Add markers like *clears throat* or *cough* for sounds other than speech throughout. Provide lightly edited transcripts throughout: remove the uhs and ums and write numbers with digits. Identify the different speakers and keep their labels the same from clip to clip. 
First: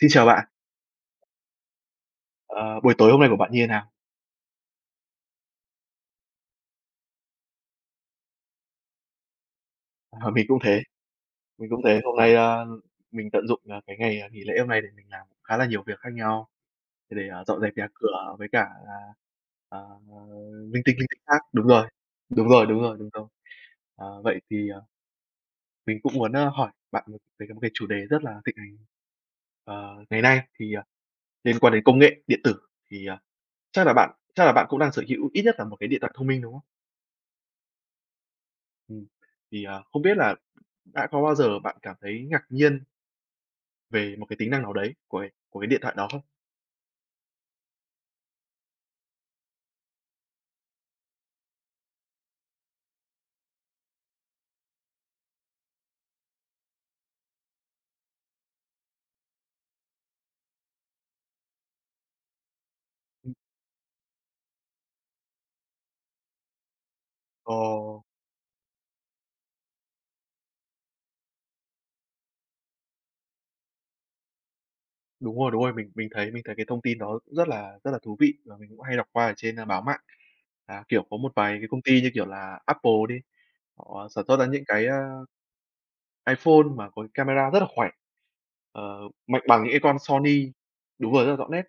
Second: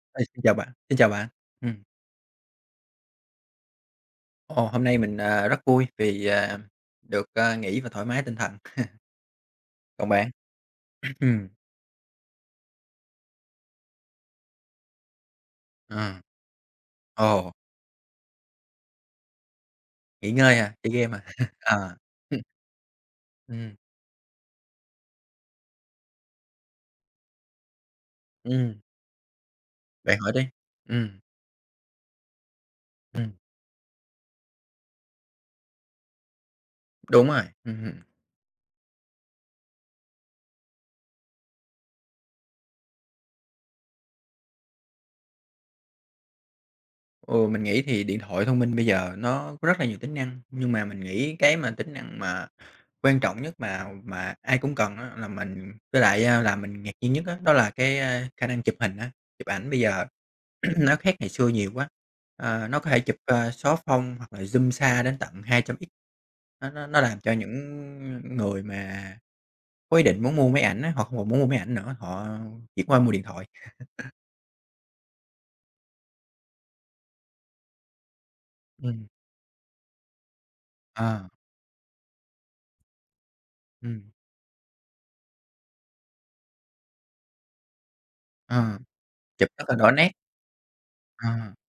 Speaker 1: Xin
Speaker 2: Ê,
Speaker 1: chào
Speaker 2: xin
Speaker 1: bạn,
Speaker 2: chào bạn, xin chào bạn. Ừm.
Speaker 1: ờ, buổi tối hôm nay của bạn như thế nào?
Speaker 2: Hôm nay mình rất vui vì được, nghỉ và thoải mái tinh thần. *laughs* Còn bạn?
Speaker 1: Ờ, mình cũng thế,
Speaker 2: *clears throat* Ừm.
Speaker 1: mình cũng thế. Hôm nay, mình tận dụng, cái ngày, nghỉ lễ hôm nay để mình làm khá là nhiều việc khác
Speaker 2: ờ,
Speaker 1: nhau, để,
Speaker 2: ồ,
Speaker 1: dọn dẹp nhà cửa với cả là, à,
Speaker 2: Nghỉ ngơi à, chơi
Speaker 1: linh
Speaker 2: game à?
Speaker 1: tinh khác.
Speaker 2: *laughs*
Speaker 1: Đúng rồi,
Speaker 2: À, ừm,
Speaker 1: đúng rồi, đúng rồi, đúng rồi.
Speaker 2: ừm,
Speaker 1: Ờ, vậy thì, mình cũng muốn, hỏi bạn về một cái chủ đề rất là thịnh hành,
Speaker 2: ừm, Bạn
Speaker 1: ngày
Speaker 2: hỏi
Speaker 1: nay
Speaker 2: đi.
Speaker 1: thì,
Speaker 2: Ừm,
Speaker 1: liên quan đến công nghệ điện tử. Thì,
Speaker 2: ừm,
Speaker 1: chắc là bạn cũng đang sở hữu ít nhất là một cái điện thoại thông minh, đúng không?
Speaker 2: Đúng rồi.
Speaker 1: Ừm, thì, không biết là đã có bao giờ bạn cảm thấy ngạc nhiên về một cái tính năng nào đấy của cái điện thoại đó không?
Speaker 2: Ừ, mình nghĩ thì điện thoại thông minh bây giờ nó có rất là nhiều tính năng, nhưng mà mình nghĩ cái mà tính năng mà quan trọng nhất mà ai cũng cần á, là mình với lại, là mình ngạc nhiên nhất đó đó là cái, khả năng chụp hình á, chụp ảnh bây giờ *clears throat* nó khác ngày xưa nhiều quá. Ờ, nó có thể chụp,
Speaker 1: Ừm.
Speaker 2: xóa phông hoặc là zoom xa đến tận 200x. Nó làm cho những
Speaker 1: Ờ,
Speaker 2: người mà có ý định muốn mua máy ảnh á, họ không còn muốn mua máy ảnh nữa, họ chuyển qua mua điện thoại.
Speaker 1: đúng rồi, mình thấy cái thông tin đó cũng rất là thú vị, và mình cũng hay
Speaker 2: Ừm.
Speaker 1: đọc qua ở trên, báo mạng. À, kiểu, có
Speaker 2: Ờ,
Speaker 1: một vài cái công ty như kiểu là Apple đi, họ
Speaker 2: ừm,
Speaker 1: sản xuất ra những cái, iPhone mà có cái camera rất là khỏe,
Speaker 2: ờ,
Speaker 1: ờ, mạnh
Speaker 2: Chụp
Speaker 1: bằng
Speaker 2: rất
Speaker 1: những
Speaker 2: là
Speaker 1: cái
Speaker 2: rõ
Speaker 1: con
Speaker 2: nét.
Speaker 1: Sony. Đúng rồi,
Speaker 2: Ờ.
Speaker 1: rất là rõ nét.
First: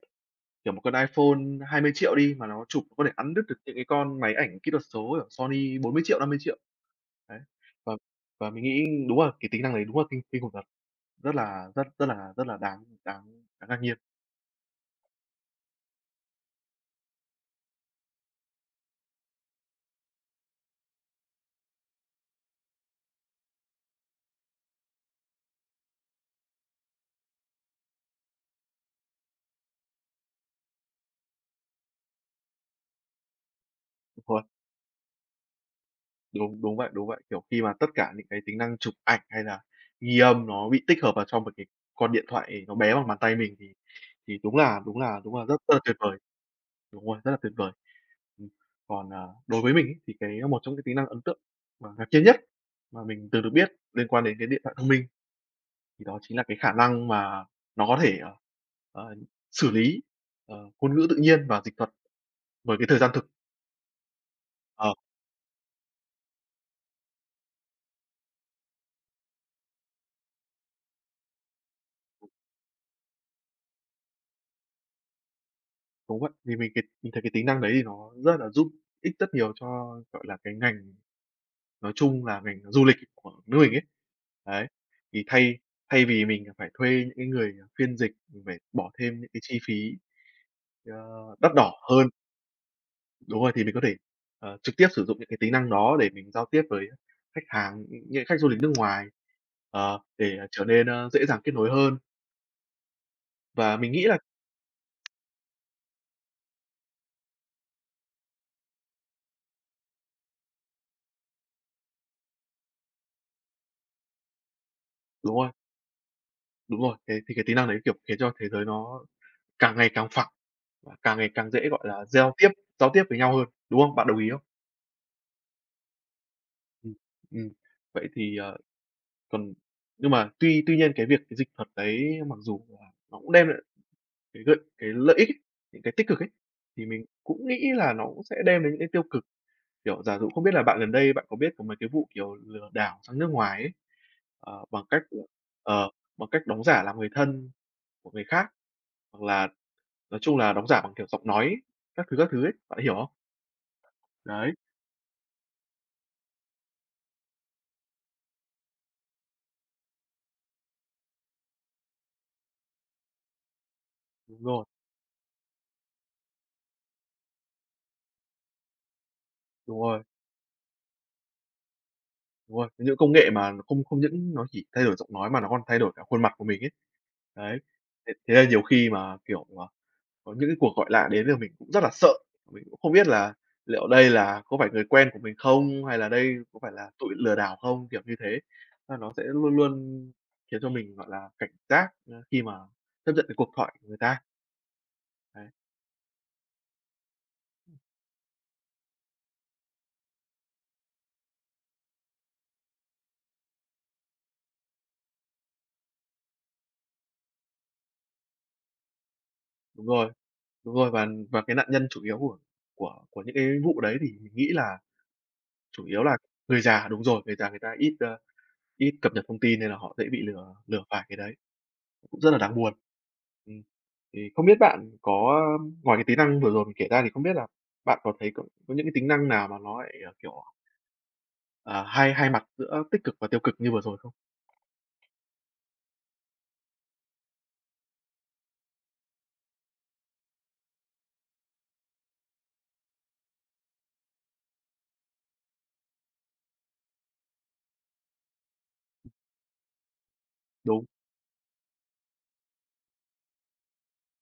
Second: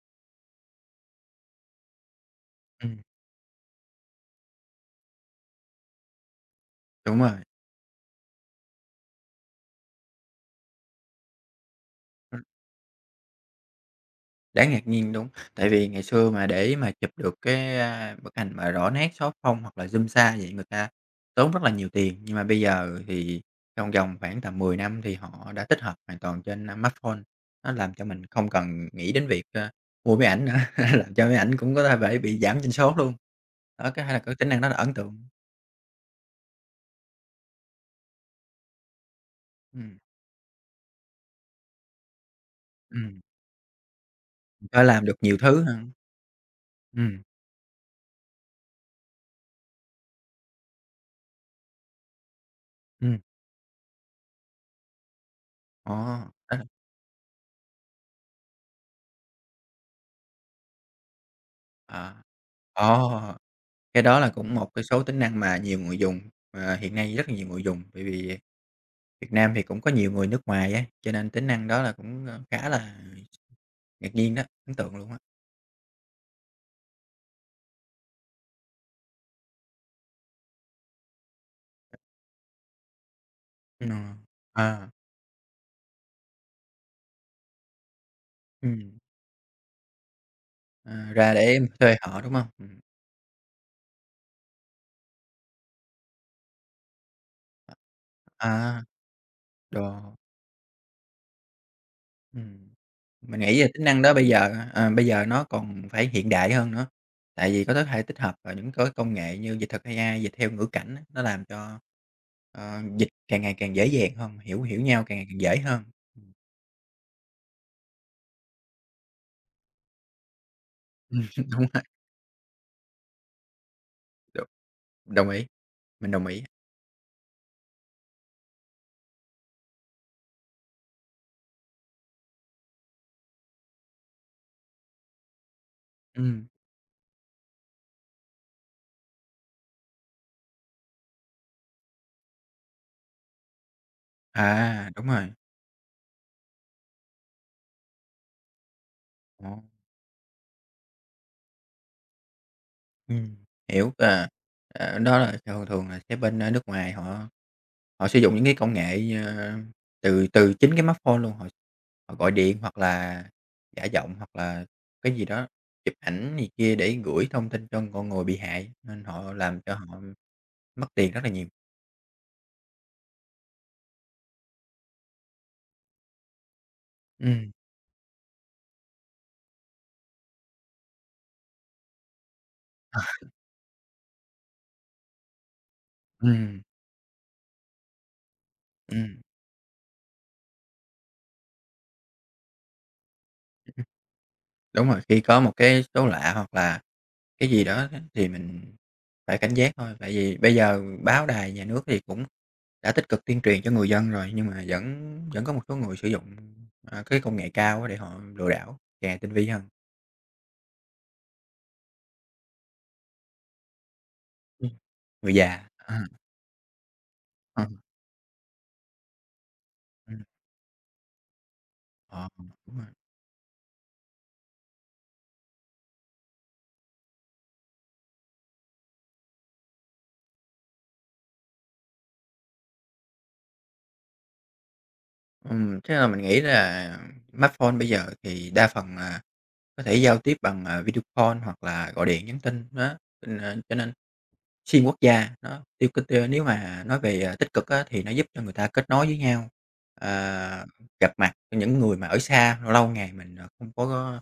Speaker 1: Kiểu, một con iPhone 20 triệu đi mà nó chụp
Speaker 2: Ừm,
Speaker 1: có thể ăn đứt được những cái con máy ảnh kỹ thuật số ở Sony 40 triệu, 50 triệu.
Speaker 2: Đúng rồi.
Speaker 1: Đấy, và và mình nghĩ đúng là cái tính năng đấy đúng là kinh kinh khủng thật. Rất là rất rất là
Speaker 2: ừm,
Speaker 1: rất là đáng đáng đáng ngạc nhiên.
Speaker 2: Đáng ngạc nhiên, đúng. Tại vì ngày xưa mà để mà chụp được cái, bức ảnh mà rõ nét, số phông hoặc là zoom xa vậy người ta tốn rất là nhiều tiền, nhưng mà bây giờ thì trong vòng khoảng tầm 10 năm thì họ đã tích hợp hoàn toàn trên, smartphone. Nó làm cho mình không cần nghĩ đến việc, mua máy ảnh nữa, *laughs* làm cho máy ảnh cũng có thể phải bị giảm doanh số luôn. Đó, cái hay là
Speaker 1: Đúng
Speaker 2: cái
Speaker 1: rồi,
Speaker 2: tính năng đó là ấn tượng.
Speaker 1: đúng, đúng vậy, đúng vậy. Kiểu, khi mà tất cả những cái tính năng chụp ảnh hay là
Speaker 2: Ừm,
Speaker 1: ghi âm nó bị tích hợp vào trong một cái con điện thoại nó bé bằng bàn
Speaker 2: ừm,
Speaker 1: tay mình thì đúng là
Speaker 2: có
Speaker 1: đúng
Speaker 2: làm được
Speaker 1: là đúng
Speaker 2: nhiều
Speaker 1: là rất
Speaker 2: thứ
Speaker 1: rất là
Speaker 2: hơn.
Speaker 1: tuyệt vời. Đúng rồi,
Speaker 2: Ừm,
Speaker 1: rất là tuyệt vời. Ừm, còn, đối với mình ấy, thì cái một trong cái tính năng ấn tượng và ngạc nhiên nhất mà
Speaker 2: ừm,
Speaker 1: mình từng được biết liên quan đến cái điện thoại thông minh
Speaker 2: ồ,
Speaker 1: thì đó chính là cái
Speaker 2: Đó là
Speaker 1: khả năng mà nó có thể, ờ, xử lý, ngôn ngữ tự nhiên và dịch thuật
Speaker 2: à,
Speaker 1: với cái thời gian
Speaker 2: ồ.
Speaker 1: thực.
Speaker 2: Cái đó là cũng một cái
Speaker 1: Ờ.
Speaker 2: số tính năng mà nhiều người dùng, mà hiện nay rất là nhiều người dùng, bởi vì Việt Nam thì cũng có nhiều người nước ngoài á, cho nên tính năng đó là cũng, khá là ngạc nhiên đó, ấn tượng luôn á.
Speaker 1: Đúng vậy, vì mình thấy cái tính năng đấy thì nó rất là giúp ích rất nhiều cho, gọi là, cái ngành nói chung là ngành du lịch của nước mình ấy.
Speaker 2: Ừm,
Speaker 1: Đấy,
Speaker 2: à,
Speaker 1: thì thay thay vì mình phải thuê những cái người phiên dịch, mình phải bỏ
Speaker 2: ừm,
Speaker 1: thêm những cái chi phí, ờ,
Speaker 2: Ra để
Speaker 1: đắt
Speaker 2: em
Speaker 1: đỏ
Speaker 2: thuê
Speaker 1: hơn.
Speaker 2: họ, đúng không? Ừm.
Speaker 1: Đúng rồi, thì mình có thể, trực tiếp sử dụng những cái tính năng đó để mình giao tiếp với khách hàng, những khách du lịch nước
Speaker 2: à,
Speaker 1: ngoài,
Speaker 2: đồ,
Speaker 1: để trở nên, dễ dàng kết nối hơn.
Speaker 2: ừm. Mình nghĩ là
Speaker 1: Và
Speaker 2: tính
Speaker 1: mình
Speaker 2: năng
Speaker 1: nghĩ
Speaker 2: đó
Speaker 1: là
Speaker 2: bây giờ, bây giờ nó còn phải hiện đại hơn nữa, tại vì có thể tích hợp vào những cái công nghệ như dịch thuật AI, dịch theo ngữ cảnh á, nó làm cho, dịch càng ngày càng dễ dàng hơn, hiểu hiểu nhau càng ngày
Speaker 1: đúng
Speaker 2: càng
Speaker 1: rồi,
Speaker 2: dễ hơn. Ừm,
Speaker 1: đúng rồi, thế thì cái tính năng đấy, kiểu, khiến cho thế giới nó càng ngày càng phẳng và càng ngày
Speaker 2: *laughs*
Speaker 1: càng
Speaker 2: Đúng
Speaker 1: dễ, gọi
Speaker 2: rồi,
Speaker 1: là, giao tiếp với nhau hơn, đúng không? Bạn đồng ý không?
Speaker 2: đúng, đồng ý, mình đồng ý.
Speaker 1: Ừm, ừm, vậy thì, còn nhưng mà tuy tuy nhiên cái việc cái dịch thuật đấy mặc dù là nó cũng đem lại cái lợi ích ấy, những cái tích cực ấy,
Speaker 2: Ừm,
Speaker 1: thì mình cũng nghĩ là nó cũng sẽ đem đến những cái tiêu cực. Kiểu, giả dụ không biết là bạn gần đây bạn có biết có mấy cái vụ, kiểu, lừa đảo sang nước ngoài ấy, ờ, bằng cách
Speaker 2: Đúng
Speaker 1: là
Speaker 2: rồi.
Speaker 1: ờ, bằng cách đóng giả là người thân của người khác, hoặc là
Speaker 2: ồ,
Speaker 1: nói chung là đóng giả bằng, kiểu, giọng nói các thứ ấy, bạn hiểu không?
Speaker 2: ừm, Hiểu. Ờ,
Speaker 1: Đấy.
Speaker 2: Đó là thường thường là sẽ bên, nước ngoài họ họ sử dụng những cái công nghệ, từ từ chính cái smartphone luôn, họ họ gọi điện hoặc là giả giọng hoặc
Speaker 1: Đúng
Speaker 2: là
Speaker 1: rồi,
Speaker 2: cái gì đó, chụp ảnh gì kia để gửi thông tin cho con người bị hại, nên họ làm cho
Speaker 1: đúng
Speaker 2: họ
Speaker 1: rồi,
Speaker 2: mất tiền rất là nhiều.
Speaker 1: đúng rồi. Những công nghệ mà nó không không những nó chỉ thay đổi giọng nói mà nó còn thay đổi cả khuôn mặt của mình ấy.
Speaker 2: Ừm,
Speaker 1: Đấy, thế thế là nhiều khi mà, kiểu, có những cái cuộc gọi lạ đến là mình cũng rất là sợ, mình cũng không
Speaker 2: À,
Speaker 1: biết là liệu đây là có phải người quen của mình không, hay là đây có
Speaker 2: ừm,
Speaker 1: phải là tụi lừa đảo không, kiểu như thế. Là nó
Speaker 2: ừm,
Speaker 1: sẽ luôn luôn khiến cho mình, gọi là, cảnh giác, khi mà tiếp nhận cái cuộc thoại
Speaker 2: *laughs*
Speaker 1: của người ta.
Speaker 2: Đúng rồi, khi có
Speaker 1: Đấy,
Speaker 2: một cái số lạ hoặc là cái gì đó thì mình phải cảnh giác thôi, tại vì bây giờ báo đài, nhà nước thì cũng đã tích cực tuyên truyền cho người dân rồi, nhưng mà vẫn vẫn có một số người sử dụng, cái công nghệ cao á để họ lừa đảo, càng tinh vi hơn.
Speaker 1: đúng rồi, đúng rồi, và cái nạn nhân chủ yếu của những cái vụ đấy thì mình nghĩ
Speaker 2: Ừm.
Speaker 1: là
Speaker 2: Người già.
Speaker 1: chủ
Speaker 2: Ờ,
Speaker 1: yếu là người già. Đúng rồi, người già người
Speaker 2: ờ,
Speaker 1: ta ít, ít cập nhật thông tin nên là họ dễ bị
Speaker 2: ừm,
Speaker 1: lừa lừa phải cái đấy, cũng
Speaker 2: ờ,
Speaker 1: rất là đáng buồn.
Speaker 2: Đúng rồi.
Speaker 1: Ừm, thì không biết bạn có ngoài cái tính năng vừa rồi mình kể ra thì không biết là bạn có thấy có những cái tính năng nào mà nó lại, kiểu, ờ, hai hai mặt giữa tích cực và tiêu cực như vừa rồi không?
Speaker 2: Chắc là mình nghĩ là smartphone bây giờ thì đa phần là có thể giao tiếp bằng, video call hoặc là gọi điện, nhắn tin đó, cho nên xuyên quốc gia, nó tiêu cực. Nếu mà nói về, tích cực á, thì nó giúp cho người ta kết nối với nhau, ờ,
Speaker 1: Đúng,
Speaker 2: gặp mặt những người mà ở xa lâu ngày mình, không có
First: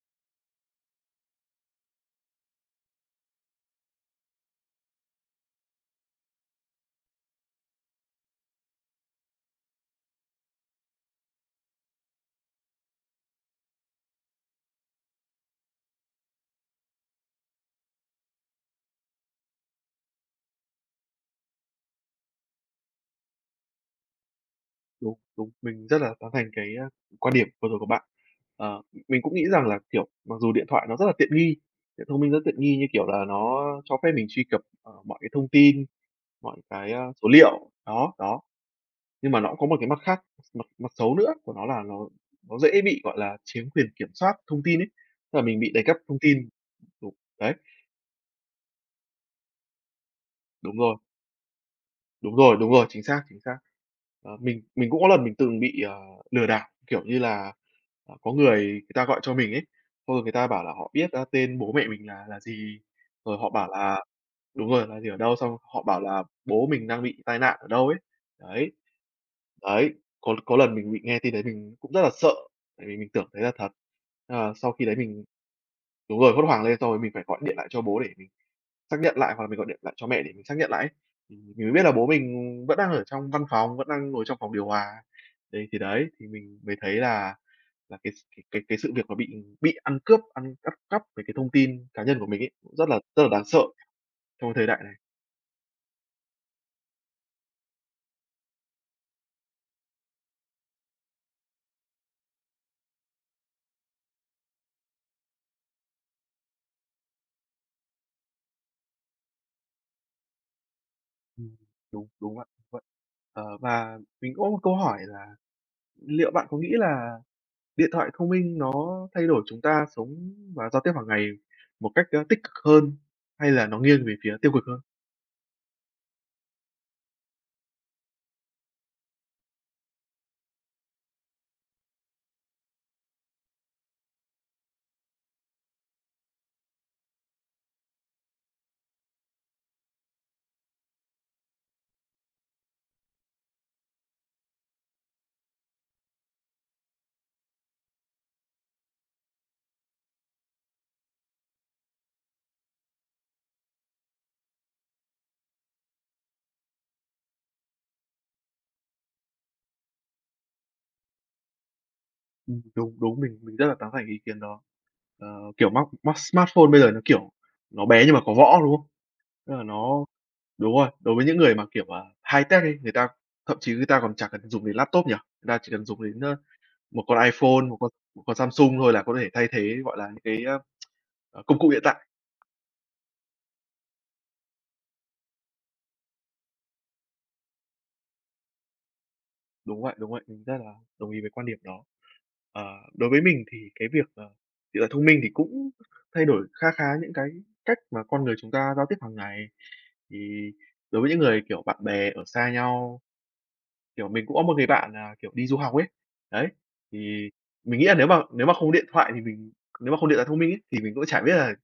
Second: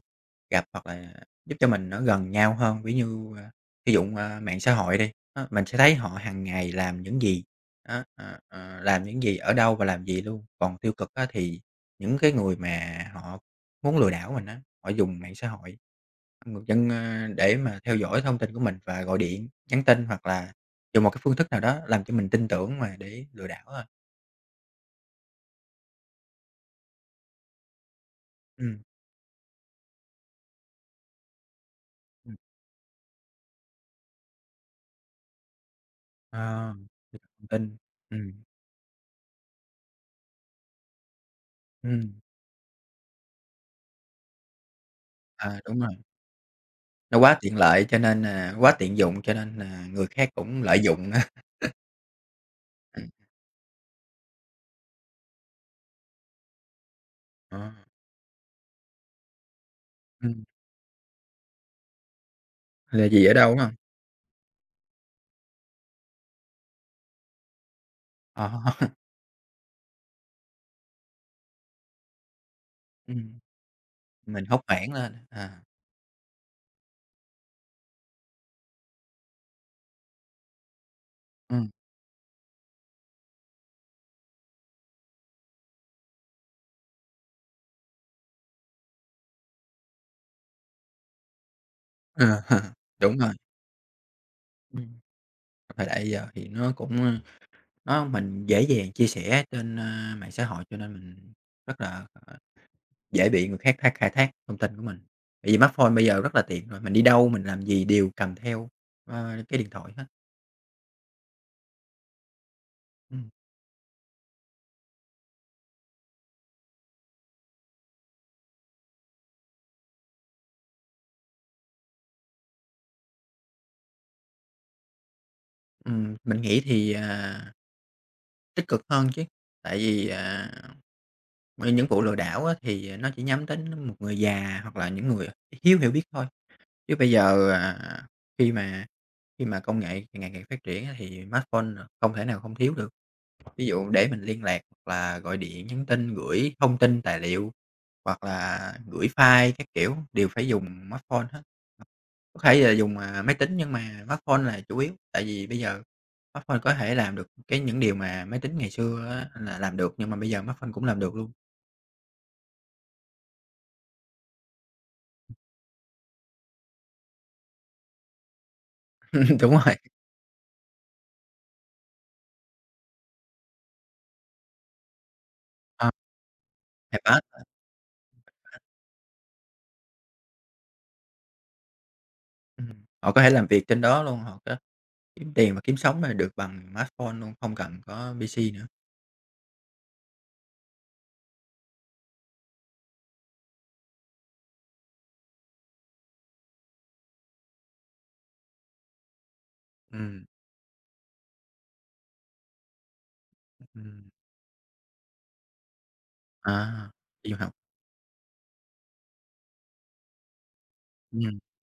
Speaker 2: gặp hoặc là giúp cho mình nó gần nhau hơn. Ví như, sử dụng, mạng xã hội đi, á, mình sẽ thấy họ hàng ngày làm những gì, đó, làm những gì, ở đâu và làm gì luôn. Còn tiêu cực á, thì những cái người mà họ muốn lừa đảo mình á, họ dùng mạng xã hội. Người dân, để mà theo dõi thông tin của mình và gọi điện, nhắn tin hoặc là dùng một cái phương thức nào đó làm cho mình tin tưởng mà để lừa đảo à.
Speaker 1: đúng, đúng, mình rất là tán thành cái, quan điểm vừa rồi của bạn. Ờ,
Speaker 2: Ừm,
Speaker 1: mình cũng nghĩ rằng là, kiểu, mặc dù điện thoại nó rất là tiện nghi, điện thông minh
Speaker 2: ừm,
Speaker 1: rất tiện nghi như kiểu là nó cho phép mình truy cập, mọi cái thông tin, mọi
Speaker 2: ờ,
Speaker 1: cái,
Speaker 2: Truy
Speaker 1: số
Speaker 2: thông
Speaker 1: liệu,
Speaker 2: tin.
Speaker 1: đó, đó.
Speaker 2: ừm,
Speaker 1: Nhưng mà nó cũng có một cái mặt khác, mặt mặt xấu nữa của nó là nó
Speaker 2: ừm,
Speaker 1: nó dễ bị, gọi là, chiếm quyền kiểm soát thông tin ấy, tức là mình bị
Speaker 2: Đúng
Speaker 1: đầy
Speaker 2: rồi,
Speaker 1: cấp thông tin. Đúng,
Speaker 2: nó quá
Speaker 1: đấy,
Speaker 2: tiện lợi cho nên là quá tiện dụng cho nên là người khác cũng
Speaker 1: đúng
Speaker 2: lợi
Speaker 1: rồi,
Speaker 2: dụng á.
Speaker 1: đúng rồi, đúng rồi, chính
Speaker 2: Ừm,
Speaker 1: xác, chính xác. Mình cũng có lần mình từng bị, lừa đảo, kiểu như là,
Speaker 2: ờ, *laughs*
Speaker 1: có người người ta gọi cho mình ấy, xong rồi người
Speaker 2: ừm,
Speaker 1: ta bảo là họ biết, tên bố mẹ mình là gì,
Speaker 2: là gì ở
Speaker 1: rồi
Speaker 2: đâu,
Speaker 1: họ
Speaker 2: đúng
Speaker 1: bảo
Speaker 2: hông?
Speaker 1: là đúng rồi, là gì ở đâu, xong họ bảo là bố mình đang bị tai nạn ở đâu ấy,
Speaker 2: Ờ,
Speaker 1: đấy.
Speaker 2: *laughs*
Speaker 1: Đấy, có lần mình bị nghe tin đấy mình cũng rất là sợ, tại vì mình tưởng
Speaker 2: ừm,
Speaker 1: đấy là thật.
Speaker 2: mình
Speaker 1: Ờ,
Speaker 2: hốt
Speaker 1: sau khi
Speaker 2: hoảng
Speaker 1: đấy
Speaker 2: lên,
Speaker 1: mình
Speaker 2: à.
Speaker 1: đúng rồi, hốt hoảng lên xong rồi mình phải gọi điện lại cho bố để mình xác nhận lại, hoặc là mình gọi điện lại cho mẹ để mình xác nhận lại ấy, thì mình
Speaker 2: ừm,
Speaker 1: mới biết là bố mình vẫn đang ở trong văn phòng, vẫn đang ngồi trong phòng điều hòa. Đấy, thì mình mới thấy là cái sự việc mà bị ăn cướp, ăn cắp cắp về cái thông tin cá nhân của
Speaker 2: ờ,
Speaker 1: mình ấy, cũng
Speaker 2: *laughs* Đúng
Speaker 1: rất là
Speaker 2: rồi.
Speaker 1: đáng sợ trong cái thời đại này.
Speaker 2: ừm, Thời đại giờ thì nó cũng, nó mình dễ dàng chia sẻ trên, mạng xã hội cho nên mình rất là, dễ bị người khác khai thác thông tin của mình. Bởi vì smartphone bây giờ rất là tiện rồi, mình đi đâu, mình làm gì đều cầm theo, cái điện thoại hết.
Speaker 1: Ừm, đúng, đúng vậy, vậy.
Speaker 2: Ừm,
Speaker 1: Ờ, và mình có một câu hỏi là liệu bạn có nghĩ là điện thoại thông minh nó thay đổi chúng ta sống và giao tiếp hàng ngày một cách, tích cực hơn hay là nó nghiêng về phía tiêu cực hơn?
Speaker 2: mình nghĩ thì, tích cực hơn chứ, tại vì, những vụ lừa đảo á thì nó chỉ nhắm đến một người già hoặc là những người thiếu hiểu biết thôi. Chứ bây giờ, khi mà khi mà công nghệ ngày ngày phát triển á thì smartphone, không thể nào không thiếu được. Ví dụ để mình liên lạc hoặc là gọi điện, nhắn tin, gửi thông tin, tài liệu hoặc là gửi file các kiểu đều phải dùng smartphone hết. Có thể là dùng, máy tính nhưng mà smartphone là chủ yếu, tại vì bây giờ smartphone có thể làm được cái những điều mà máy tính ngày xưa á là làm được, nhưng mà bây giờ smartphone cũng làm được luôn.
Speaker 1: Đúng, đúng, mình rất là tán thành ý kiến đó. Ờ, kiểu, móc móc smartphone bây giờ nó, kiểu, nó bé nhưng mà có võ, đúng không?
Speaker 2: *laughs* Đúng
Speaker 1: Tức là
Speaker 2: rồi,
Speaker 1: nó đúng rồi, đối với những người mà, kiểu, high-tech ấy người ta thậm chí người ta còn chả cần dùng đến laptop nhỉ? Người ta chỉ cần
Speaker 2: ờ,
Speaker 1: dùng đến, một con
Speaker 2: iPad.
Speaker 1: iPhone, một con Samsung thôi là có thể thay thế, gọi là, những cái, công cụ hiện tại.
Speaker 2: Họ có thể làm việc trên đó luôn, họ có kiếm tiền và kiếm sống là được bằng smartphone luôn, không cần có PC nữa.
Speaker 1: Đúng vậy, mình rất là đồng ý với quan điểm đó. Ờ, đối với mình thì cái việc, điện thoại thông minh thì cũng thay đổi kha khá những cái cách mà con người chúng ta giao tiếp hàng ngày.
Speaker 2: Ừm,
Speaker 1: Thì đối với những người, kiểu, bạn bè ở xa nhau,
Speaker 2: ừm,
Speaker 1: kiểu, mình cũng có một người bạn là, kiểu, đi du học ấy, đấy,
Speaker 2: à, Đi
Speaker 1: thì
Speaker 2: du học.
Speaker 1: mình nghĩ là nếu mà không điện thoại thì mình nếu mà không điện thoại thông minh ấy, thì mình cũng chả biết
Speaker 2: ừm,
Speaker 1: là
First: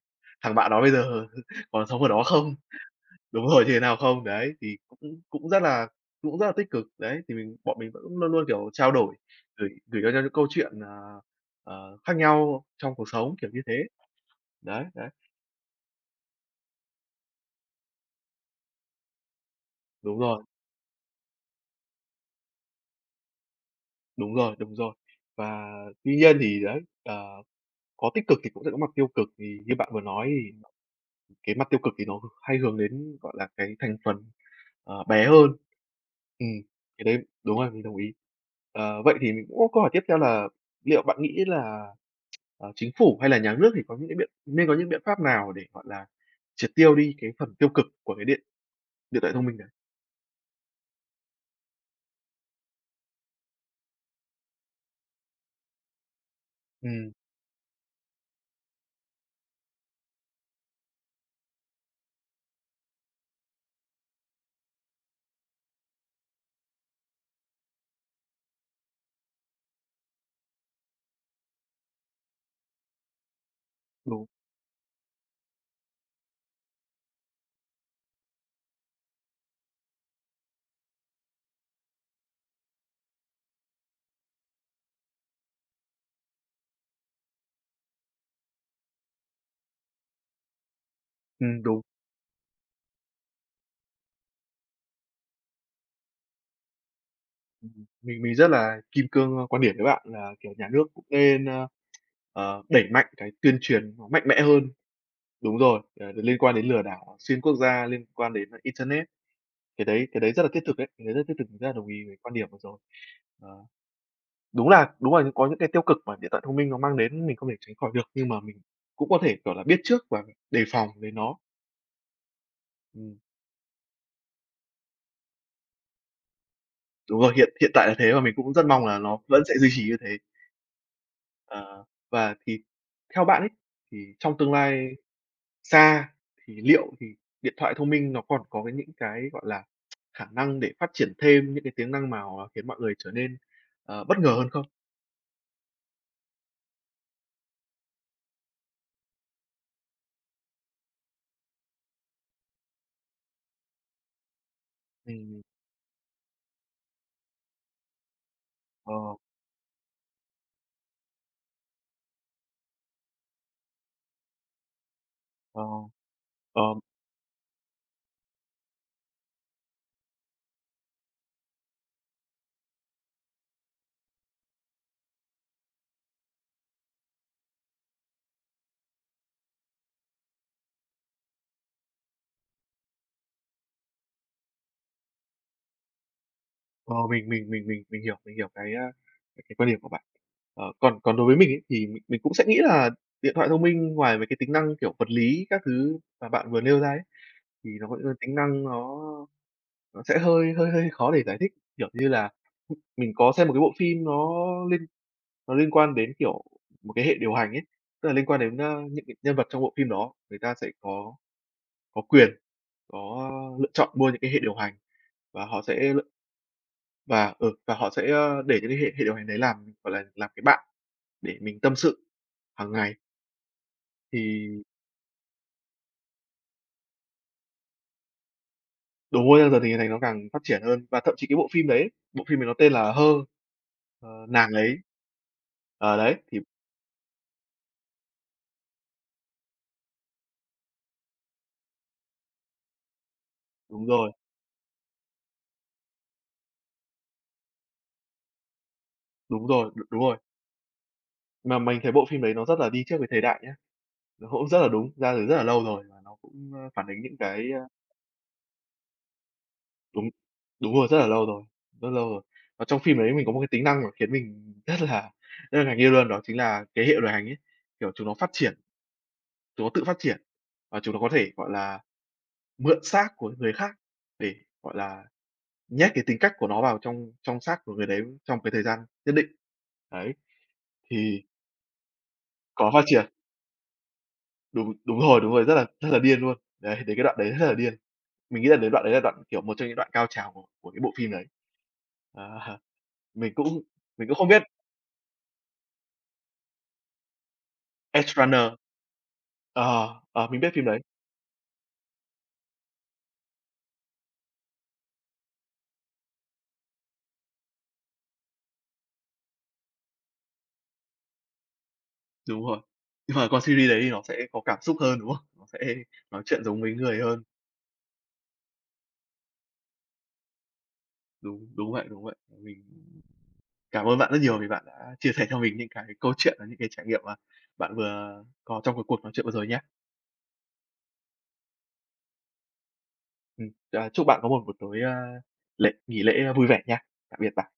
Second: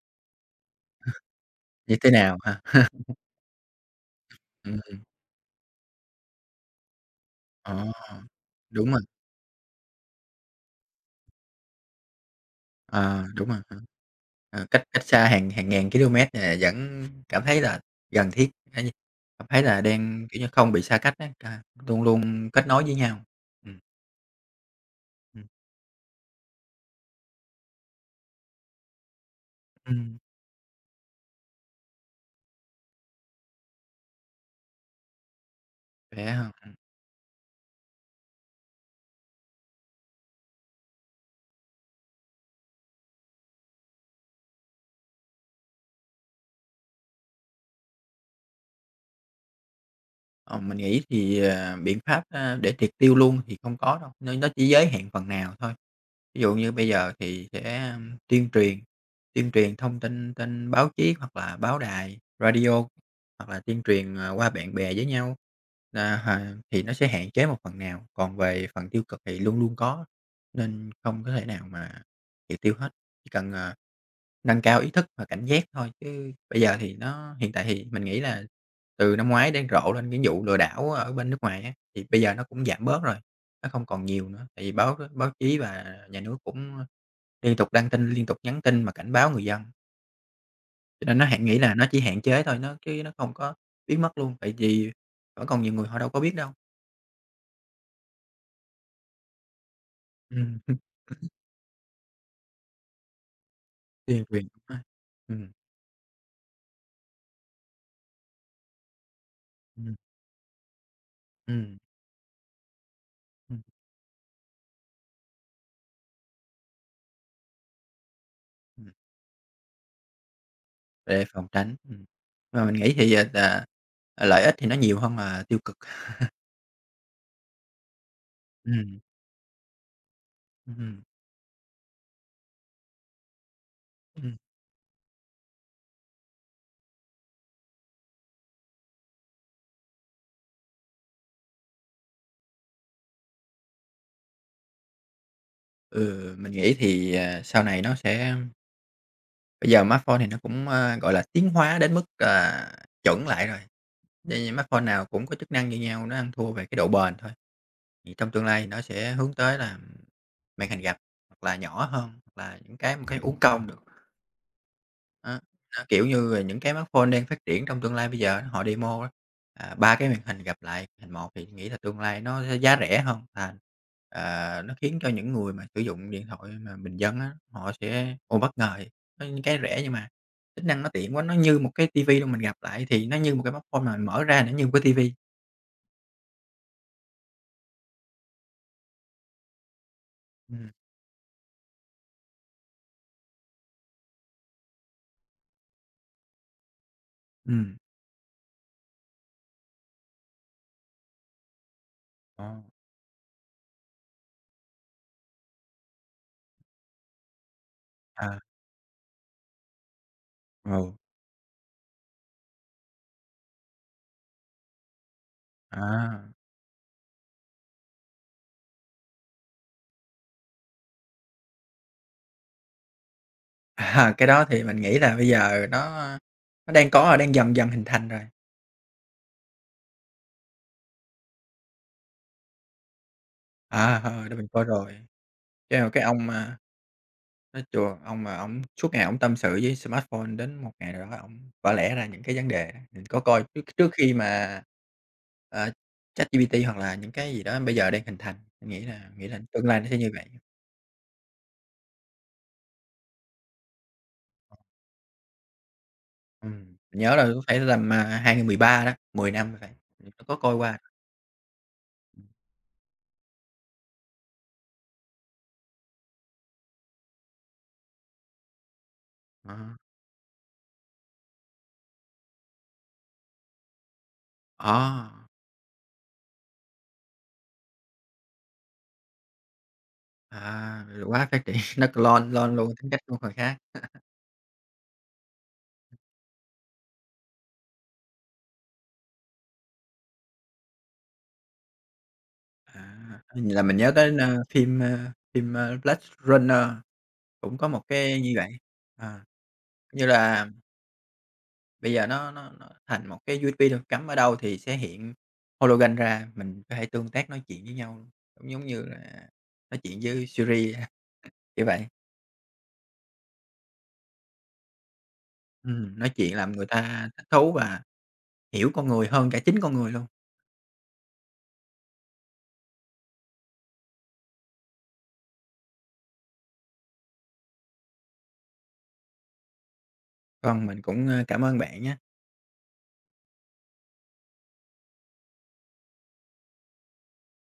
Speaker 1: thằng bạn đó bây giờ *laughs* còn
Speaker 2: Như
Speaker 1: sống ở
Speaker 2: thế
Speaker 1: đó
Speaker 2: nào
Speaker 1: không.
Speaker 2: ha?
Speaker 1: Đúng rồi, như thế nào không? Đấy, thì
Speaker 2: Ừm.
Speaker 1: cũng cũng rất là tích cực. Đấy, thì bọn
Speaker 2: Ờ,
Speaker 1: mình vẫn luôn luôn, kiểu,
Speaker 2: Đúng
Speaker 1: trao
Speaker 2: rồi.
Speaker 1: đổi, gửi gửi cho nhau những câu chuyện, khác nhau trong cuộc
Speaker 2: Ờ,
Speaker 1: sống,
Speaker 2: Đúng
Speaker 1: kiểu
Speaker 2: rồi,
Speaker 1: như thế.
Speaker 2: ờ. Ờ, cách
Speaker 1: Đấy,
Speaker 2: cách
Speaker 1: đấy,
Speaker 2: xa hàng hàng ngàn ki-lô-mét nè, vẫn cảm thấy là gần thiết, cảm thấy là
Speaker 1: đúng
Speaker 2: đang, kiểu
Speaker 1: rồi,
Speaker 2: như, không bị xa cách á, à, luôn luôn kết nối với nhau. Ừm,
Speaker 1: đúng rồi, đúng rồi.
Speaker 2: ừm,
Speaker 1: Và tuy nhiên thì đấy, có tích cực thì cũng sẽ có mặt tiêu cực, thì như bạn vừa
Speaker 2: ừm,
Speaker 1: nói thì cái mặt tiêu cực thì nó hay hướng đến, gọi là, cái thành phần, bé hơn.
Speaker 2: Vậy á
Speaker 1: ừ
Speaker 2: hả?
Speaker 1: cái đấy đúng rồi, mình đồng ý. Vậy thì mình cũng có câu hỏi tiếp theo là liệu bạn nghĩ là chính phủ hay là nhà nước thì có những biện pháp nào để, gọi là, triệt tiêu đi cái phần tiêu cực của cái điện điện thoại thông minh này?
Speaker 2: Ờ, mình nghĩ thì, biện pháp, để triệt tiêu luôn thì không có đâu, nên nó chỉ giới hạn phần nào thôi. Ví dụ như bây
Speaker 1: Ừm.
Speaker 2: giờ thì sẽ tuyên truyền thông tin trên báo chí hoặc là báo đài, radio, hoặc là tuyên truyền, qua bạn bè với nhau, là hà thì nó sẽ hạn chế một phần nào, còn về phần tiêu cực thì luôn luôn có, nên không có thể nào mà triệt tiêu hết. Chỉ cần, ờ,
Speaker 1: Đúng,
Speaker 2: nâng cao ý thức và cảnh giác thôi, chứ bây giờ thì nó hiện tại thì mình nghĩ là từ năm ngoái đến rộ lên cái vụ lừa đảo ở bên nước ngoài á, thì bây giờ nó cũng giảm bớt rồi, nó không còn nhiều nữa, tại vì báo báo chí và nhà nước cũng liên tục đăng tin, liên tục nhắn tin mà cảnh báo người dân. Cho nên nó hạn nghĩ là
Speaker 1: đúng,
Speaker 2: nó chỉ hạn chế thôi, chứ nó không có biến mất luôn, tại vì vẫn còn nhiều người họ đâu có biết đâu.
Speaker 1: Mình rất là kim cương, quan điểm với bạn là, kiểu,
Speaker 2: Ừm,
Speaker 1: nhà
Speaker 2: *laughs*
Speaker 1: nước cũng nên, đẩy mạnh cái tuyên truyền nó mạnh
Speaker 2: Tuyên
Speaker 1: mẽ
Speaker 2: truyền, đúng
Speaker 1: hơn.
Speaker 2: rồi. Ừm,
Speaker 1: Đúng rồi, liên quan đến lừa đảo xuyên quốc gia, liên quan đến internet, cái
Speaker 2: ừm,
Speaker 1: đấy cái đấy rất là thiết thực đấy, cái đấy rất thiết thực, mình rất là
Speaker 2: ừm,
Speaker 1: đồng ý với quan điểm vừa rồi.
Speaker 2: ừm,
Speaker 1: Ờ. đúng là có những cái tiêu cực mà điện thoại thông minh nó mang đến mình không thể tránh khỏi được, nhưng mà mình
Speaker 2: ừm.
Speaker 1: cũng có thể, kiểu là, biết trước và đề phòng với
Speaker 2: Để
Speaker 1: nó.
Speaker 2: phòng tránh. Mà mình nghĩ thì,
Speaker 1: Ừm,
Speaker 2: lợi ích thì nó nhiều hơn là tiêu cực.
Speaker 1: đúng rồi, hiện hiện tại là thế và mình cũng rất mong
Speaker 2: Ừm,
Speaker 1: là nó vẫn sẽ duy trì như thế.
Speaker 2: ừm,
Speaker 1: Ờ, và theo bạn ấy, thì
Speaker 2: ừm.
Speaker 1: trong tương lai xa thì liệu thì điện thoại thông minh nó còn có những cái, gọi là, khả năng để phát triển thêm những cái tính năng mà khiến mọi người trở nên, bất ngờ hơn không?
Speaker 2: Ừ, mình nghĩ thì, sau này nó sẽ bây giờ smartphone thì nó cũng, gọi là, tiến hóa đến mức, chuẩn lại rồi, nên vì smartphone nào cũng có
Speaker 1: Ừm,
Speaker 2: chức năng như nhau, nó ăn thua về cái độ bền thôi. Thì trong tương lai nó
Speaker 1: ờ,
Speaker 2: sẽ hướng tới là màn hình gập, hoặc là nhỏ hơn, hoặc là những cái một cái thể uốn cong được. Á,
Speaker 1: ờ,
Speaker 2: nó, kiểu như là, những
Speaker 1: ờ.
Speaker 2: cái smartphone đang phát triển trong tương lai bây giờ họ demo á, 3 cái màn hình gặp lại thành một thì nghĩ là tương lai nó sẽ giá rẻ hơn và, nó khiến cho những người mà sử dụng điện thoại mà bình dân á, họ sẽ, ồ, bất ngờ, có những cái rẻ nhưng mà tính năng nó tiện quá, nó như một cái tivi luôn, mình gặp lại thì nó như một cái smartphone mà mình mở ra nó như một cái vi.
Speaker 1: Ờ, mình hiểu, mình hiểu cái, cái quan điểm của bạn.
Speaker 2: Ừm,
Speaker 1: Còn còn đối với mình ấy, thì mình cũng sẽ nghĩ là điện thoại thông minh ngoài mấy cái tính năng, kiểu, vật lý các thứ mà bạn vừa nêu ra ấy, thì
Speaker 2: ừm,
Speaker 1: nó có những cái tính năng nó sẽ hơi hơi hơi khó để giải thích. Kiểu như là,
Speaker 2: ờ,
Speaker 1: mình có xem một cái bộ phim liên nó liên quan đến, kiểu, một cái hệ điều hành ấy, tức là liên
Speaker 2: à,
Speaker 1: quan đến, những cái nhân vật trong bộ phim đó, người ta sẽ
Speaker 2: ừ,
Speaker 1: có quyền, có lựa chọn mua những cái hệ điều hành và họ sẽ
Speaker 2: à.
Speaker 1: Và, và họ sẽ, để cho cái hệ hệ điều hành đấy làm, gọi là, làm cái bạn để mình tâm sự hàng ngày,
Speaker 2: À, cái đó thì
Speaker 1: thì
Speaker 2: mình nghĩ là bây giờ nó đang có rồi, đang dần dần hình thành rồi.
Speaker 1: đúng rồi, giờ thì ngày này nó càng phát triển hơn. Và thậm chí cái bộ phim đấy, bộ phim này nó tên là Her,
Speaker 2: Đó mình
Speaker 1: nàng
Speaker 2: coi
Speaker 1: ấy,
Speaker 2: rồi.
Speaker 1: ờ,
Speaker 2: Cái
Speaker 1: đấy,
Speaker 2: ông,
Speaker 1: thì
Speaker 2: nói chùa, ông mà ông suốt ngày ông tâm sự với smartphone đến một ngày nào đó ông vỡ lẽ ra những cái vấn đề. Mình có coi trước
Speaker 1: đúng
Speaker 2: trước
Speaker 1: rồi,
Speaker 2: khi mà, ờ, ChatGPT hoặc là những cái gì đó bây giờ đang hình thành, mình nghĩ là
Speaker 1: đúng
Speaker 2: tương
Speaker 1: rồi,
Speaker 2: lai nó sẽ
Speaker 1: đúng
Speaker 2: như
Speaker 1: rồi.
Speaker 2: vậy.
Speaker 1: Mà mình thấy bộ phim đấy nó rất là đi trước với thời đại nhá, nó cũng rất là đúng, ra từ rất là lâu rồi và nó cũng,
Speaker 2: Ừm,
Speaker 1: phản
Speaker 2: mình
Speaker 1: ánh
Speaker 2: nhớ
Speaker 1: những
Speaker 2: là cũng
Speaker 1: cái,
Speaker 2: phải tầm, 2013 đó, 10 năm rồi phải,
Speaker 1: đúng,
Speaker 2: mình có coi
Speaker 1: đúng
Speaker 2: qua.
Speaker 1: rồi, rất là lâu rồi, rất lâu rồi. Và trong phim đấy mình có một cái tính năng mà khiến mình rất là ngạc nhiên luôn, đó chính là cái hệ điều hành ấy, kiểu, chúng nó phát triển,
Speaker 2: Ờ,
Speaker 1: chúng nó tự phát triển. Và chúng nó có thể, gọi là, mượn xác của người khác để, gọi là,
Speaker 2: ờ,
Speaker 1: nhét cái tính cách của nó vào trong trong xác của người đấy trong cái thời gian nhất định. Đấy, thì
Speaker 2: Quá phát triển, *laughs* nó clone clone luôn
Speaker 1: có phát
Speaker 2: tính cách
Speaker 1: triển
Speaker 2: của người khác.
Speaker 1: đúng, đúng rồi, rất là điên luôn. Đấy, đến cái đoạn đấy rất là điên. Mình nghĩ là đến đoạn đấy là đoạn, kiểu, một trong những đoạn cao trào của cái bộ phim đấy. À,
Speaker 2: À,
Speaker 1: *laughs* mình cũng
Speaker 2: là mình nhớ
Speaker 1: mình cũng
Speaker 2: đến,
Speaker 1: không biết
Speaker 2: phim, phim, Blade Runner. Cũng có một
Speaker 1: Edge
Speaker 2: cái như vậy,
Speaker 1: Runner
Speaker 2: à, như
Speaker 1: ờ, mình
Speaker 2: là
Speaker 1: biết phim đấy,
Speaker 2: bây giờ nó thành một cái USB thôi, cắm ở đâu thì sẽ hiện hologram ra, mình có thể tương tác nói chuyện với nhau, cũng giống như là nói chuyện với Siri, kiểu vậy.
Speaker 1: đúng rồi. Nhưng mà con series đấy thì nó sẽ có cảm xúc hơn, đúng không? Nó sẽ
Speaker 2: Nói
Speaker 1: nói
Speaker 2: chuyện
Speaker 1: chuyện
Speaker 2: làm
Speaker 1: giống
Speaker 2: người
Speaker 1: với người
Speaker 2: ta
Speaker 1: hơn.
Speaker 2: thích thú và hiểu con người hơn cả chính con người luôn.
Speaker 1: Đúng, đúng vậy, đúng vậy. Mình cảm ơn bạn rất nhiều vì bạn đã chia sẻ cho mình những cái câu chuyện và những cái trải nghiệm mà bạn vừa có trong cái cuộc nói chuyện vừa rồi nhé.
Speaker 2: Còn mình cũng, cảm ơn bạn nhá.
Speaker 1: Chúc bạn có một buổi tối, a, lễ nghỉ lễ vui vẻ nha. Tạm biệt bạn.